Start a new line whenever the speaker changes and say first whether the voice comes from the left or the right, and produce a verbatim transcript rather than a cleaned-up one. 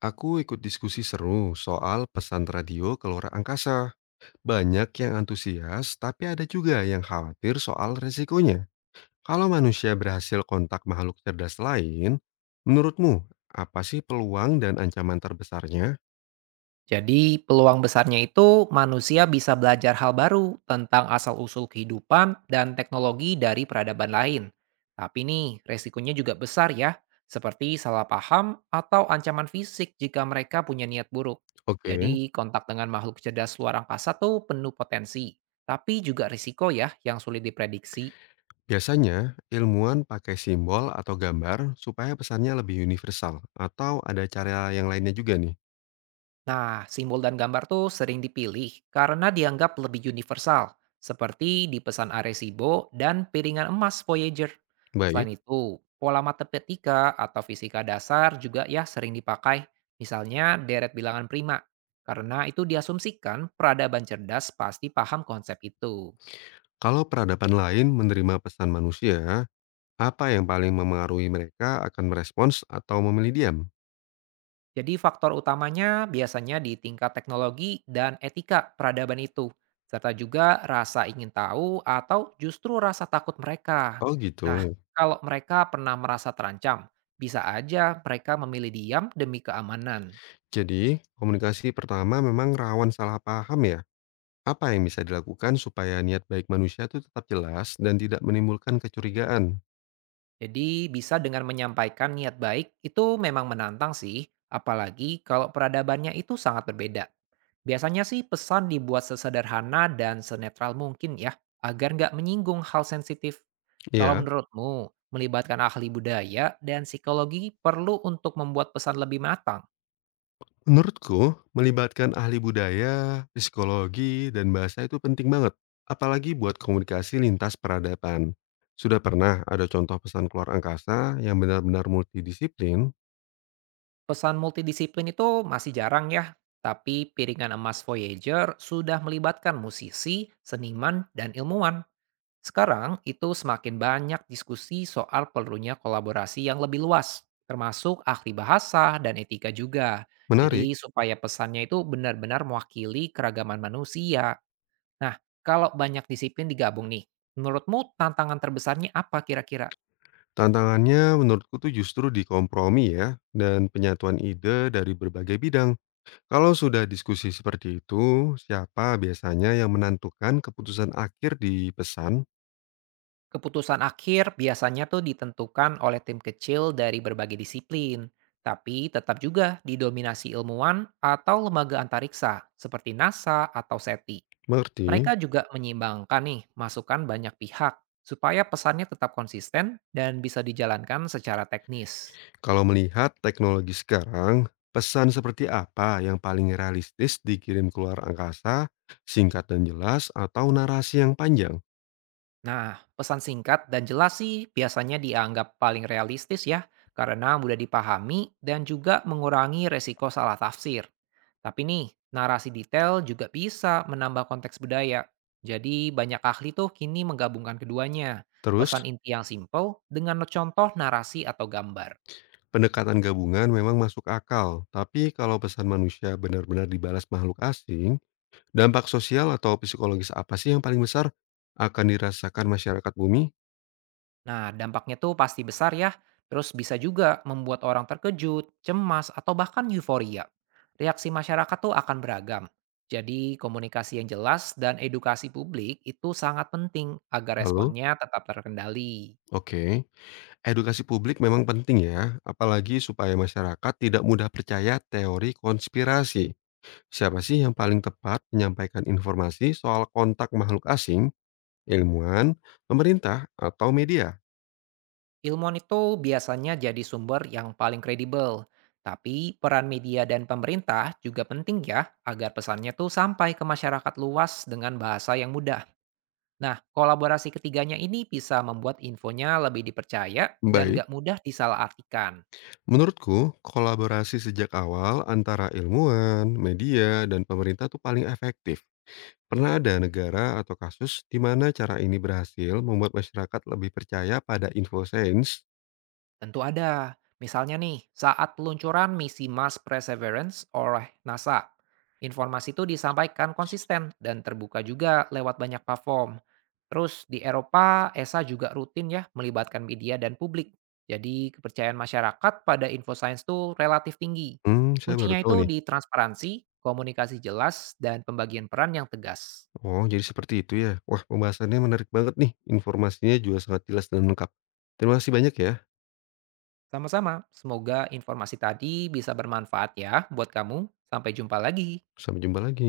left: Aku ikut diskusi seru soal pesan radio ke luar angkasa. Banyak yang antusias, tapi ada juga yang khawatir soal resikonya. Kalau manusia berhasil kontak makhluk cerdas lain, menurutmu apa sih peluang dan ancaman terbesarnya?
right: Jadi, peluang besarnya itu manusia bisa belajar hal baru tentang asal-usul kehidupan dan teknologi dari peradaban lain. Tapi nih, resikonya juga besar ya, seperti salah paham atau ancaman fisik jika mereka punya niat buruk.
left: Oke,
right: Jadi, kontak dengan makhluk cerdas luar angkasa tuh penuh potensi, tapi juga risiko ya yang sulit diprediksi.
left: biasanya ilmuwan pakai simbol atau gambar supaya pesannya lebih universal, atau ada cara yang lainnya juga nih.
right: Nah, simbol dan gambar tuh sering dipilih karena dianggap lebih universal, seperti di pesan Arecibo dan piringan emas Voyager. Selain
left: Baik,
right: itu, pola matematika atau fisika dasar juga ya sering dipakai, misalnya deret bilangan prima, karena itu diasumsikan peradaban cerdas pasti paham konsep itu.
left: kalau peradaban lain menerima pesan manusia, apa yang paling memengaruhi mereka akan merespons atau memilih diam?
right: Jadi faktor utamanya biasanya di tingkat teknologi dan etika peradaban itu, serta juga rasa ingin tahu atau justru rasa takut mereka.
left: Oh
right: Nah,
left: gitu.
right: kalau mereka pernah merasa terancam, bisa aja mereka memilih diam demi keamanan.
left: Jadi, komunikasi pertama memang rawan salah paham ya? Apa yang bisa dilakukan supaya niat baik manusia itu tetap jelas dan tidak menimbulkan kecurigaan?
right: Jadi bisa dengan menyampaikan niat baik itu memang menantang sih, apalagi kalau peradabannya itu sangat berbeda. Biasanya sih pesan dibuat sesederhana dan senetral mungkin ya, agar nggak menyinggung hal sensitif. Kalau
left: Ya,
right: menurutmu, melibatkan ahli budaya dan psikologi perlu untuk membuat pesan lebih matang.
left: menurutku melibatkan ahli budaya, psikologi, dan bahasa itu penting banget. Apalagi buat komunikasi lintas peradaban. Sudah pernah ada contoh pesan keluar angkasa yang benar-benar multidisiplin?
right: Pesan multidisiplin itu masih jarang ya, tapi piringan emas Voyager sudah melibatkan musisi, seniman, dan ilmuwan. Sekarang itu semakin banyak diskusi soal perlunya kolaborasi yang lebih luas, termasuk ahli bahasa dan etika juga.
left: Menarik.
right: Jadi supaya pesannya itu benar-benar mewakili keragaman manusia. Nah, kalau banyak disiplin digabung nih, menurutmu tantangan terbesarnya apa kira-kira?
left: Tantangannya menurutku tuh justru di kompromi ya, dan penyatuan ide dari berbagai bidang. Kalau sudah diskusi seperti itu, siapa biasanya yang menentukan keputusan akhir di pesan?
right: Keputusan akhir biasanya tuh ditentukan oleh tim kecil dari berbagai disiplin, tapi tetap juga didominasi ilmuwan atau lembaga antariksa seperti NASA atau S E T I.
left: Mengerti?
right: Mereka juga menyimbangkan nih masukan banyak pihak supaya pesannya tetap konsisten dan bisa dijalankan secara teknis.
left: Kalau melihat teknologi sekarang, pesan seperti apa yang paling realistis dikirim keluar angkasa, singkat dan jelas, atau narasi yang panjang?
right: Nah, pesan singkat dan jelas sih biasanya dianggap paling realistis ya, karena mudah dipahami dan juga mengurangi resiko salah tafsir. Tapi nih, narasi detail juga bisa menambah konteks budaya. Jadi banyak ahli tuh kini menggabungkan keduanya,
left: Terus,
right: pesan inti yang simple dengan contoh narasi atau gambar.
left: pendekatan gabungan memang masuk akal, tapi kalau pesan manusia benar-benar dibalas makhluk asing, dampak sosial atau psikologis apa sih yang paling besar akan dirasakan masyarakat bumi?
right: Nah, dampaknya tuh pasti besar ya, terus bisa juga membuat orang terkejut, cemas, atau bahkan euforia. Reaksi masyarakat tuh akan beragam. Jadi, komunikasi yang jelas dan edukasi publik itu sangat penting agar
left: Lalu
right: responnya tetap terkendali.
left: oke, edukasi publik memang penting ya, apalagi supaya masyarakat tidak mudah percaya teori konspirasi. Siapa sih yang paling tepat menyampaikan informasi soal kontak makhluk asing, ilmuwan, pemerintah, atau media?
right: Ilmuwan itu biasanya jadi sumber yang paling kredibel. Tapi peran media dan pemerintah juga penting ya agar pesannya tuh sampai ke masyarakat luas dengan bahasa yang mudah. Nah, kolaborasi ketiganya ini bisa membuat infonya lebih dipercaya dan
left: Baik,
right: gak mudah disalahartikan.
left: menurutku kolaborasi sejak awal antara ilmuwan, media, dan pemerintah tuh paling efektif. Pernah ada negara atau kasus di mana cara ini berhasil membuat masyarakat lebih percaya pada info sains?
right: Tentu ada. Misalnya nih, saat peluncuran misi Mars Perseverance oleh NASA, informasi itu disampaikan konsisten dan terbuka juga lewat banyak platform. Terus di Eropa, E S A juga rutin ya melibatkan media dan publik. Jadi kepercayaan masyarakat pada info sains itu relatif tinggi.
left: Hmm, saya baru
right: Kuncinya
left: tahu
right: itu
left: nih.
right: di transparansi, komunikasi jelas, dan pembagian peran yang tegas.
left: Oh, jadi seperti itu ya. Wah, pembahasannya menarik banget nih. Informasinya juga sangat jelas dan lengkap. Terima kasih banyak ya.
right: Sama-sama, semoga informasi tadi bisa bermanfaat ya buat kamu. Sampai jumpa lagi.
left: Sampai jumpa lagi.